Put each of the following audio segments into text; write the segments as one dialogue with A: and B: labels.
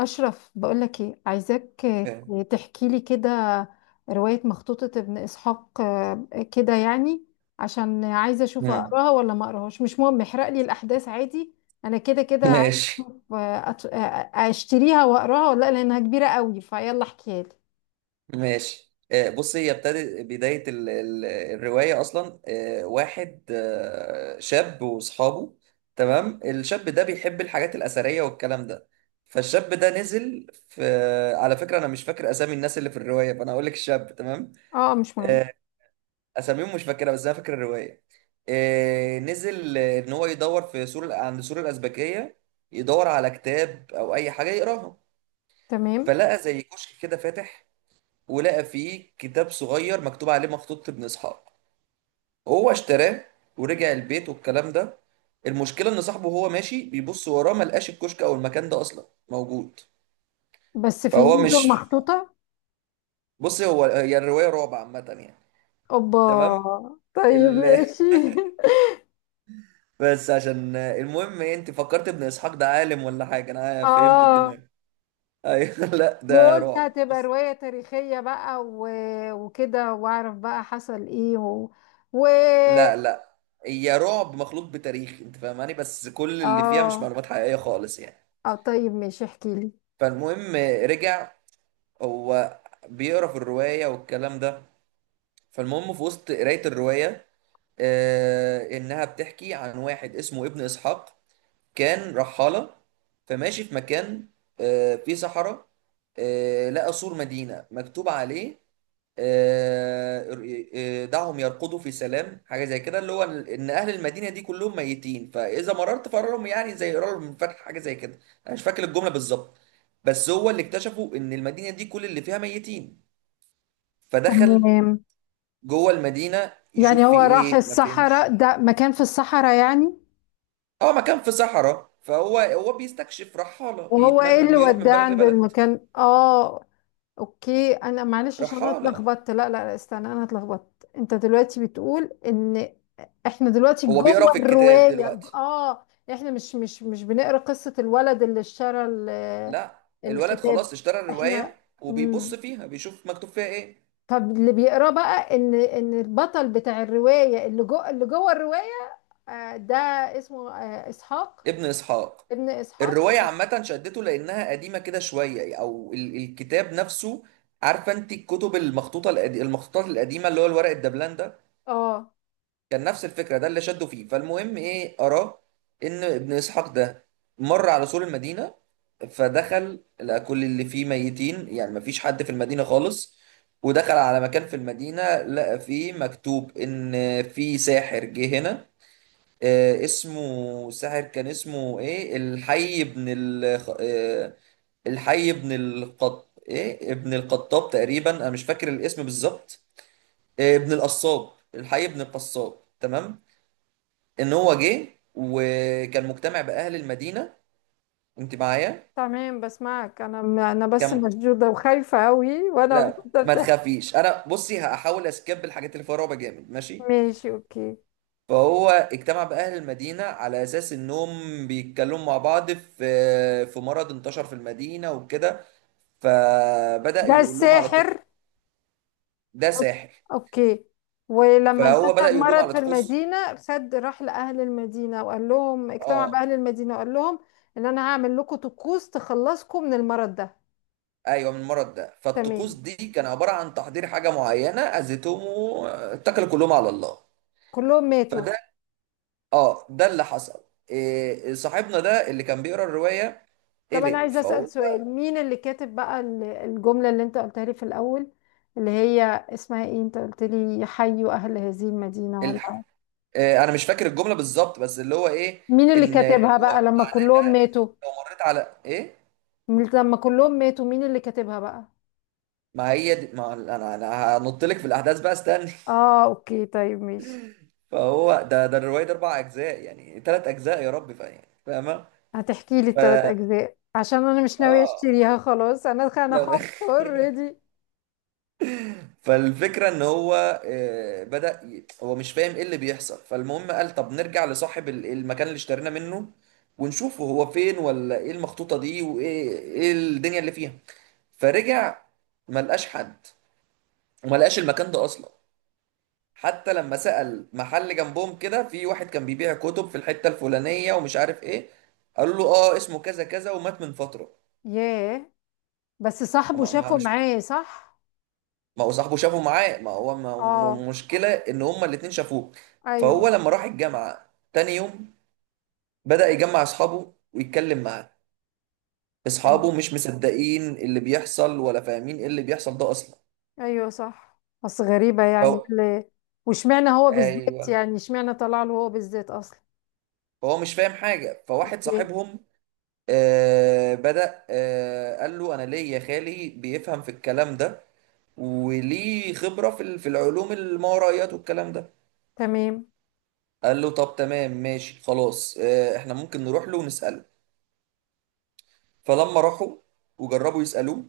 A: أشرف، بقولك إيه؟ عايزاك تحكي لي كده رواية مخطوطة ابن إسحاق، كده يعني. عشان عايزة أشوف
B: مم.
A: أقراها ولا ما أقراهاش. مش مهم، احرق لي الأحداث عادي. أنا كده كده عايزة
B: ماشي
A: أشوف. أشتريها وأقراها ولا لأ، لأنها كبيرة قوي. فيلا احكيها لي.
B: ماشي بص هي ابتدت بداية الرواية أصلا، واحد شاب وأصحابه. تمام، الشاب ده بيحب الحاجات الأثرية والكلام ده. فالشاب ده نزل في، على فكرة أنا مش فاكر أسامي الناس اللي في الرواية فأنا هقول لك الشاب، تمام؟
A: أه، مش مهم.
B: آه، أساميهم مش فاكرها بس أنا فاكر الرواية. نزل، إن هو يدور في سور، عند سور الأزبكية، يدور على كتاب أو أي حاجة يقراها.
A: تمام.
B: فلقى زي كشك كده فاتح، ولقى فيه كتاب صغير مكتوب عليه مخطوطة ابن إسحاق. هو اشتراه ورجع البيت والكلام ده. المشكلة إن صاحبه وهو ماشي بيبص وراه ملقاش الكشك أو المكان ده أصلا موجود.
A: بس في
B: فهو
A: إيده
B: مش
A: مخطوطة.
B: بص، هو هي الرواية رعب عامة يعني.
A: أوبا.
B: تمام.
A: طيب
B: ال...
A: ماشي
B: بس عشان المهم إيه، أنت فكرت ابن إسحاق ده عالم ولا حاجة؟ أنا فهمت الدماغ.
A: أه.
B: أيوه لا ده
A: وقلت
B: رعب
A: هتبقى
B: بص.
A: رواية تاريخية بقى وكده واعرف بقى حصل ايه و
B: لا، هي رعب مخلوط بتاريخ أنت فاهماني، بس كل اللي فيها مش
A: اه.
B: معلومات حقيقية خالص يعني.
A: اه طيب ماشي، احكي لي.
B: فالمهم، رجع هو بيقرا في الروايه والكلام ده. فالمهم في وسط قرايه الروايه، انها بتحكي عن واحد اسمه ابن اسحاق، كان رحالة، فماشي في مكان فيه صحراء. لقى سور مدينة مكتوب عليه آه، دعهم يرقدوا في سلام، حاجة زي كده، اللي هو إن أهل المدينة دي كلهم ميتين فإذا مررت فقرهم، يعني زي قرار من فتح، حاجة زي كده. أنا مش فاكر الجملة بالظبط، بس هو اللي اكتشفوا إن المدينة دي كل اللي فيها ميتين. فدخل
A: تمام.
B: جوه المدينة
A: يعني
B: يشوف في
A: هو راح
B: إيه، ما فهمش.
A: الصحراء؟ ده مكان في الصحراء يعني.
B: اه، مكان في صحراء، فهو بيستكشف، رحالة،
A: وهو ايه اللي
B: بيروح من
A: وداه
B: بلد
A: عند
B: لبلد.
A: المكان؟ اه. اوكي، انا معلش عشان انا
B: رحالة.
A: اتلخبطت. لا، استنى، انا اتلخبطت. انت دلوقتي بتقول ان احنا دلوقتي
B: هو
A: جوه
B: بيقرا في الكتاب
A: الرواية؟
B: دلوقتي.
A: اه. احنا مش بنقرا قصة الولد اللي اشترى ال-
B: لا، الولد
A: الكتاب؟
B: خلاص اشترى
A: احنا.
B: الرواية وبيبص
A: مم.
B: فيها بيشوف مكتوب فيها ايه.
A: طب اللي بيقراه بقى ان البطل بتاع الرواية اللي جوه، اللي جوه الرواية، ده اسمه اسحاق؟
B: ابن اسحاق.
A: ابن اسحاق.
B: الرواية عامة شدته لأنها قديمة كده شوية أو الكتاب نفسه. عارفة أنت الكتب المخطوطة المخطوطات القديمة اللي هو الورق الدبلان ده؟
A: اه
B: كان نفس الفكرة، ده اللي شده فيه. فالمهم ايه، أراه إن ابن إسحاق ده مر على سور المدينة، فدخل لقى كل اللي فيه ميتين، يعني مفيش حد في المدينة خالص. ودخل على مكان في المدينة لقى فيه مكتوب إن في ساحر جه هنا. آه، اسمه ساحر، كان اسمه ايه، الحي ابن ال آه الحي ابن القط، ايه، ابن القطاب تقريبا، انا مش فاكر الاسم بالظبط. آه، ابن القصاب، الحي ابن القصاب، تمام. ان هو جه وكان مجتمع باهل المدينه. انت معايا؟
A: تمام، بسمعك. انا بس
B: كان،
A: مشدوده وخايفه قوي وانا
B: لا ما
A: بتبدا.
B: تخافيش، انا بصي هحاول اسكيب الحاجات اللي فيها رعب جامد، ماشي.
A: ماشي اوكي.
B: فهو اجتمع باهل المدينه على اساس انهم بيتكلموا مع بعض في، مرض انتشر في المدينه وكده. فبدا
A: ده
B: يقول لهم على
A: الساحر.
B: الطقوس. ده ساحر.
A: اوكي. ولما
B: فهو بدا
A: انتشر
B: يقول لهم
A: مرض
B: على
A: في
B: طقوس.
A: المدينة سد، راح لأهل المدينة وقال لهم، اجتمع
B: اه،
A: بأهل المدينة وقال لهم، ان انا هعمل لكم طقوس تخلصكم من المرض ده.
B: ايوه، من المرض ده. فالطقوس
A: تمام.
B: دي كان عباره عن تحضير حاجه معينه، اذتهم واتكلوا كلهم على الله.
A: كلهم ماتوا.
B: فده، اه ده اللي حصل. إيه صاحبنا ده اللي كان بيقرا الروايه؟
A: طب انا
B: قلق،
A: عايزة أسأل
B: فهو
A: سؤال، مين اللي كاتب بقى ال- الجملة اللي انت قلتها لي في الأول، اللي هي اسمها ايه؟ انت قلت لي حيوا أهل هذه المدينة
B: الحق،
A: ولا.
B: إيه، انا مش فاكر الجمله بالظبط بس اللي هو ايه،
A: مين اللي
B: ان اللي
A: كاتبها
B: هو
A: بقى لما كلهم
B: منها ان
A: ماتوا؟
B: لو مريت على ايه،
A: لما كلهم ماتوا مين اللي كاتبها بقى؟
B: ما هي دي، ما انا هنط لك في الاحداث بقى استني.
A: اه اوكي، طيب ماشي.
B: فهو ده الروايه دي اربع اجزاء، يعني ثلاث اجزاء يا رب، فاهم فاهمه.
A: هتحكي لي
B: ف
A: التلات اجزاء؟ عشان انا مش ناوية
B: اه
A: اشتريها خلاص. انا
B: لا
A: خفت اوريدي.
B: فالفكرة ان هو، بدأ هو مش فاهم ايه اللي بيحصل. فالمهم قال طب نرجع لصاحب المكان اللي اشترينا منه، ونشوفه هو فين ولا ايه المخطوطة دي وايه الدنيا اللي فيها. فرجع، ما لقاش حد، وما لقاش المكان ده اصلا. حتى لما سأل محل جنبهم كده، في واحد كان بيبيع كتب في الحتة الفلانية ومش عارف ايه، قال له اه اسمه كذا كذا ومات من فترة.
A: ياه. بس صاحبه
B: ما ما-
A: شافه
B: مش
A: معاه صح؟
B: ما هو صاحبه شافه معاه، ما هو ما
A: اه.
B: م- مشكلة ان هما الاتنين شافوه. فهو
A: ايوه.
B: لما راح الجامعة تاني يوم بدأ يجمع اصحابه ويتكلم معاه. اصحابه
A: تمام.
B: مش مصدقين اللي بيحصل ولا فاهمين ايه اللي بيحصل ده اصلا.
A: ايوه صح، بس غريبة يعني
B: فهو،
A: اللي. واشمعنى هو بالذات
B: ايوه،
A: يعني؟ اشمعنى طلع له هو بالذات اصلا؟
B: فهو مش فاهم حاجة. فواحد
A: اوكي.
B: صاحبهم آه بدأ آه قال له انا ليه يا خالي بيفهم في الكلام ده، وليه خبرة في في العلوم الماورائيات والكلام ده.
A: تمام.
B: قال له طب تمام ماشي خلاص، احنا ممكن نروح له ونسأله. فلما راحوا وجربوا يسألوه،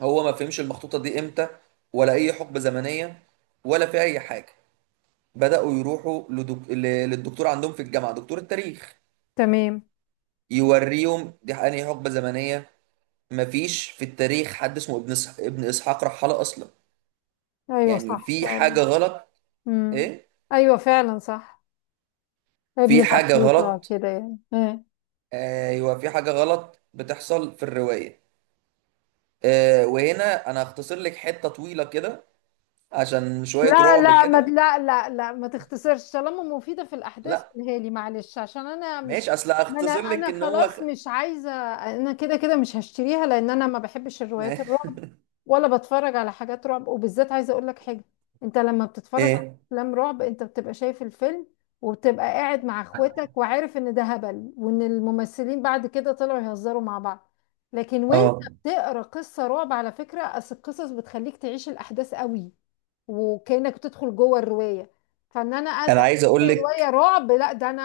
B: هو ما فهمش المخطوطة دي امتى ولا أي حقبة زمنية ولا في أي حاجة. بدأوا يروحوا للدكتور عندهم في الجامعة، دكتور التاريخ،
A: تمام.
B: يوريهم دي أنهي حقبة زمنية. مفيش في التاريخ حد اسمه ابن إسحاق رحالة أصلا،
A: ايوه
B: يعني
A: صح
B: في
A: فعلا.
B: حاجة غلط.
A: امم.
B: إيه؟
A: ايوه فعلا صح.
B: في
A: ابن
B: حاجة
A: بطوطة
B: غلط،
A: كده يعني.
B: أيوه في حاجة غلط بتحصل في الرواية. وهنا أنا هختصر لك حتة طويلة كده عشان شوية
A: لا
B: رعب
A: لا ما
B: كده.
A: لا لا لا ما تختصرش طالما مفيدة في الأحداث،
B: لا،
A: قولها لي معلش عشان أنا مش.
B: ماشي، اصل
A: ما أنا
B: اختصر لك
A: أنا
B: ان هو خ...
A: خلاص مش عايزة. أنا كده كده مش هشتريها لأن أنا ما بحبش
B: ما...
A: الروايات الرعب، ولا بتفرج على حاجات رعب. وبالذات عايزة أقول لك حاجة، أنت لما بتتفرج على
B: ايه
A: أفلام رعب أنت بتبقى شايف الفيلم، وبتبقى قاعد مع إخواتك وعارف إن ده هبل وإن الممثلين بعد كده طلعوا يهزروا مع بعض. لكن وأنت
B: اه
A: بتقرأ قصة رعب، على فكرة أصل القصص بتخليك تعيش الأحداث قوي، وكأنك بتدخل جوه الرواية. فان انا قاعد
B: انا عايز اقول
A: أقرأ رواية
B: لك،
A: رعب؟ لا ده انا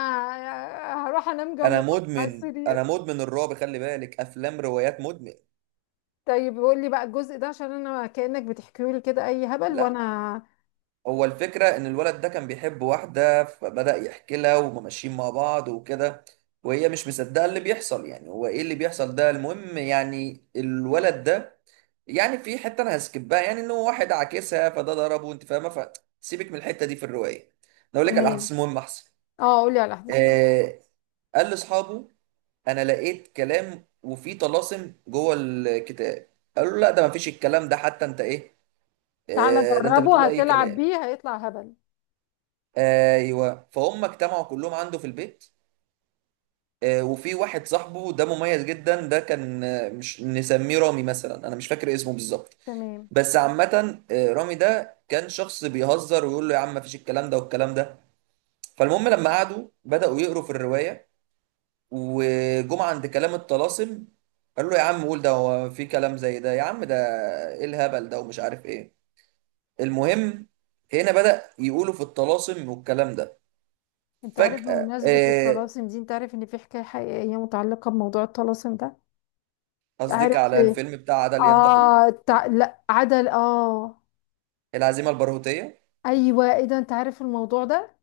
A: هروح انام جنب
B: انا
A: على
B: مدمن،
A: السرير.
B: انا مدمن الرعب، خلي بالك، افلام روايات، مدمن.
A: طيب قول لي بقى الجزء ده عشان انا كأنك بتحكي لي كده اي هبل
B: لا،
A: وانا.
B: هو الفكره ان الولد ده كان بيحب واحده، فبدأ يحكي لها وماشيين مع بعض وكده، وهي مش مصدقه اللي بيحصل، يعني هو ايه اللي بيحصل ده. المهم، يعني الولد ده، يعني في حته انا هسكبها، يعني ان هو واحد عاكسها فده ضربه، انت فاهمه. فسيبك من الحته دي في الروايه، أنا اقول لك على
A: تمام.
B: الاحداث المهمه احسن.
A: اه قول لي على الاحداث.
B: آه، قال لاصحابه انا لقيت كلام وفيه طلاسم جوه الكتاب، قالوا له لا ده ما فيش الكلام ده، حتى انت ايه،
A: تعالى
B: ده انت بتقول
A: جربه
B: اي
A: هتلعب
B: كلام.
A: بيه هيطلع هبل.
B: ايوه، فهم اجتمعوا كلهم عنده في البيت. وفي واحد صاحبه ده مميز جدا، ده كان، مش نسميه رامي مثلا، انا مش فاكر اسمه بالظبط،
A: تمام.
B: بس عامة رامي ده كان شخص بيهزر ويقول له يا عم ما فيش الكلام ده والكلام ده. فالمهم لما قعدوا بدأوا يقروا في الرواية، وجم عند كلام الطلاسم، قالوا له يا عم قول، ده هو في كلام زي ده يا عم، ده ايه الهبل ده ومش عارف ايه. المهم، هنا بدأ يقولوا في الطلاسم والكلام ده.
A: انت عارف
B: فجأة،
A: بمناسبة الطلاسم دي، انت عارف ان في حكاية حقيقية متعلقة بموضوع الطلاسم ده؟
B: قصدك
A: عارف
B: على
A: ايه؟
B: الفيلم بتاع عدل ينتقم؟
A: اه تع-. لا عدل اه.
B: العزيمة البارهوتية.
A: ايوه، ايه ده؟ انت عارف الموضوع ده؟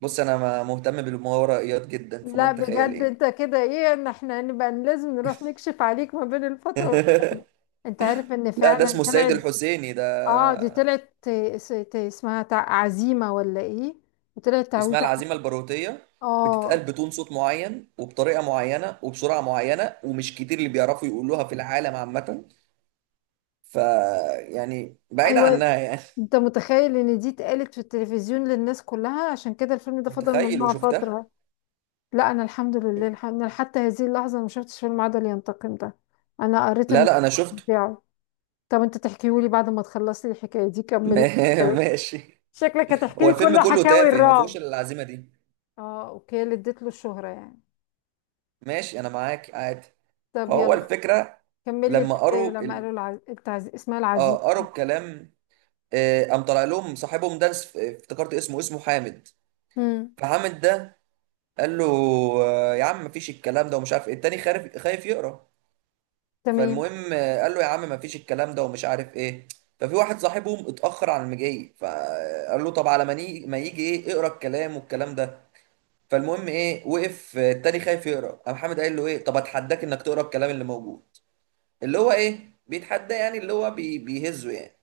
B: بص انا مهتم بالماورائيات جدا، فما
A: لا
B: انت تخيل
A: بجد،
B: يعني.
A: انت كده ايه. ان احنا نبقى لازم نروح نكشف عليك ما بين الفترة وال-. انت عارف ان
B: لا ده اسمه
A: فعلا
B: السيد
A: طلعت.
B: الحسيني ده.
A: اه دي طلعت ت- س- ت- اسمها تع- عزيمة ولا ايه؟ وطلعت
B: اسمها
A: تعويضة ح-.
B: العزيمة البارهوتية، بتتقال
A: اه.
B: بتون صوت معين وبطريقة معينة وبسرعة معينة، ومش كتير اللي بيعرفوا يقولوها في العالم عامة. ف يعني بعيد
A: ايوه.
B: عنها يعني.
A: انت متخيل ان دي اتقالت في التلفزيون للناس كلها؟ عشان كده الفيلم ده فضل
B: متخيل
A: ممنوع
B: وشفتها.
A: فترة. لا انا الحمد لله الح- انا حتى هذه اللحظة ما شفتش فيلم عدل ينتقم ده، انا قريت
B: لا
A: الملخص
B: لا انا شفته.
A: بتاعه. طب انت تحكيهولي بعد ما تخلصي الحكاية دي، كمل.
B: ماشي.
A: شكلك هتحكي
B: هو
A: لي
B: الفيلم
A: كل
B: كله
A: حكاوي
B: تافه ما فيهوش
A: الرعب.
B: إلا العزيمه دي.
A: اه اوكي، اللي اديت له الشهرة يعني.
B: ماشي انا معاك عادي.
A: طب
B: فهو
A: يلا،
B: الفكره،
A: كمل لي
B: لما
A: الحكاية.
B: قروا
A: لما
B: ال...
A: قالوا العز- التعز- اسمها العزيز.
B: اه قروا الكلام. قام طلع لهم صاحبهم ده، افتكرت اسمه، اسمه حامد.
A: امم.
B: فحامد ده قال له، يا عم مفيش الكلام ده ومش عارف إيه. التاني خارف، خايف يقرا.
A: تمام.
B: فالمهم، قال له يا عم ما فيش الكلام ده ومش عارف ايه. ففي واحد صاحبهم اتأخر على المجي، فقال له طب على ما يجي ايه اقرا الكلام والكلام ده. فالمهم ايه، وقف التاني خايف يقرا، قام حامد قال له ايه، طب اتحداك انك تقرا الكلام اللي موجود. اللي هو ايه بيتحدى، يعني اللي هو بيهزه يعني.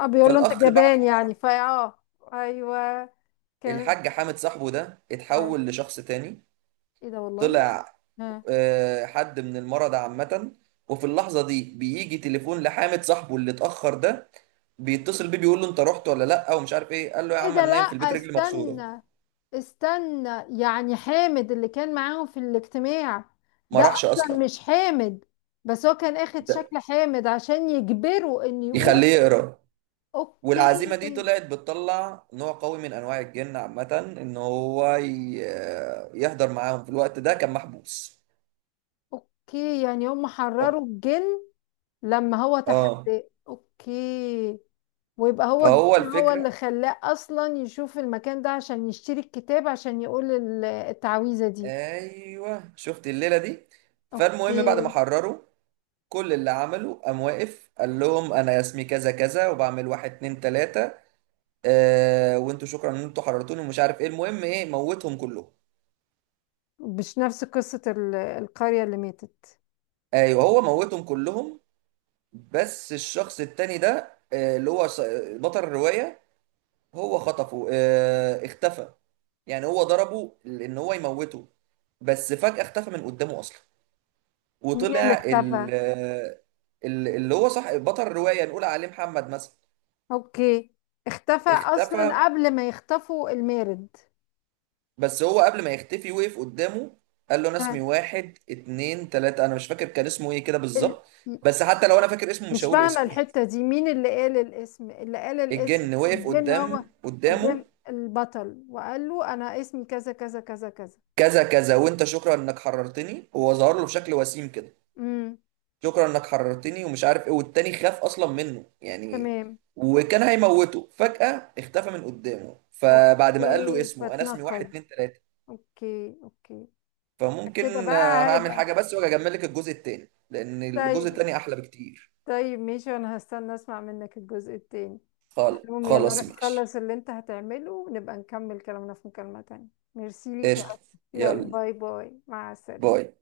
A: اه، بيقول له انت
B: فالاخ بعد،
A: جبان يعني فا اه. ايوه، كمل.
B: الحاج حامد صاحبه ده
A: آه.
B: اتحول لشخص تاني.
A: ايه ده والله.
B: طلع،
A: ها.
B: حد من المرضى عامة. وفي اللحظة دي بيجي تليفون لحامد صاحبه اللي اتأخر ده، بيتصل بيه بيقول له انت رحت ولا لا ومش عارف ايه. قال له يا
A: ايه
B: عم
A: ده؟
B: انا
A: لا
B: نايم في البيت رجلي مكسوره،
A: استنى، استنى. يعني حامد اللي كان معاهم في الاجتماع
B: ما
A: ده
B: راحش
A: اصلا
B: اصلا.
A: مش حامد؟ بس هو كان اخد
B: ده
A: شكل حامد عشان يجبره ان يقول.
B: يخليه يقرا.
A: اوكي.
B: والعزيمه دي طلعت بتطلع نوع قوي من انواع الجن عامه، ان هو يحضر معاهم، في الوقت ده كان محبوس.
A: اوكي. يعني هم
B: اه.
A: حرروا الجن لما هو
B: اه.
A: تحداه؟ اوكي. ويبقى هو
B: فهو
A: الجن هو اللي
B: الفكره،
A: خلاه اصلا يشوف المكان ده عشان يشتري الكتاب عشان يقول ال- التعويذة دي.
B: ايوه شفت الليله دي. فالمهم بعد ما
A: اوكي.
B: حرروا، كل اللي عمله قام واقف قال لهم انا اسمي كذا كذا وبعمل واحد اتنين تلاته. وانتوا شكرا ان انتوا حررتوني ومش عارف ايه. المهم ايه، موتهم كلهم.
A: مش نفس قصة ال- القرية اللي ماتت؟
B: ايوه هو موتهم كلهم، بس الشخص التاني ده اللي هو بطل الرواية، هو خطفه، اختفى. يعني هو ضربه ان هو يموته، بس فجأة اختفى من قدامه اصلا.
A: مين اللي
B: وطلع
A: اختفى؟
B: اللي هو صح بطل الرواية، نقول عليه محمد مثلا.
A: اوكي. اختفى
B: اختفى،
A: اصلا قبل ما يختفوا المارد؟
B: بس هو قبل ما يختفي وقف قدامه، قال له انا اسمي
A: ها.
B: واحد اتنين تلاتة، انا مش فاكر كان اسمه ايه كده
A: ال-.
B: بالظبط، بس حتى لو انا فاكر اسمه مش
A: مش
B: هقول
A: فاهمة
B: اسمه يعني.
A: الحتة دي، مين اللي قال الاسم؟ اللي قال الاسم
B: الجن وقف
A: قدام هو. قدام
B: قدامه
A: البطل وقال له أنا اسمي كذا كذا كذا كذا.
B: كذا كذا، وانت شكرا انك حررتني. هو ظهر له بشكل وسيم كده،
A: امم.
B: شكرا انك حررتني ومش عارف ايه، والتاني خاف اصلا منه يعني،
A: تمام.
B: وكان هيموته، فجأة اختفى من قدامه. فبعد ما قال له
A: اوكي،
B: اسمه، انا اسمي واحد
A: فاتنقل.
B: اتنين تلاتة،
A: اوكي اوكي. كده
B: فممكن،
A: بقى
B: هعمل
A: هيبقى.
B: حاجة بس واجي اجمل لك الجزء التاني، لان الجزء
A: طيب.
B: التاني احلى بكتير.
A: طيب ماشي، وانا هستنى اسمع منك الجزء التاني.
B: خالص،
A: المهم يلا
B: خلاص
A: روح
B: ماشي.
A: خلص اللي انت هتعمله ونبقى نكمل كلامنا في مكالمة تانية. ميرسي ليك يا أسماء.
B: قشطة.
A: يلا
B: يلا
A: باي باي، مع السلامة.
B: باي.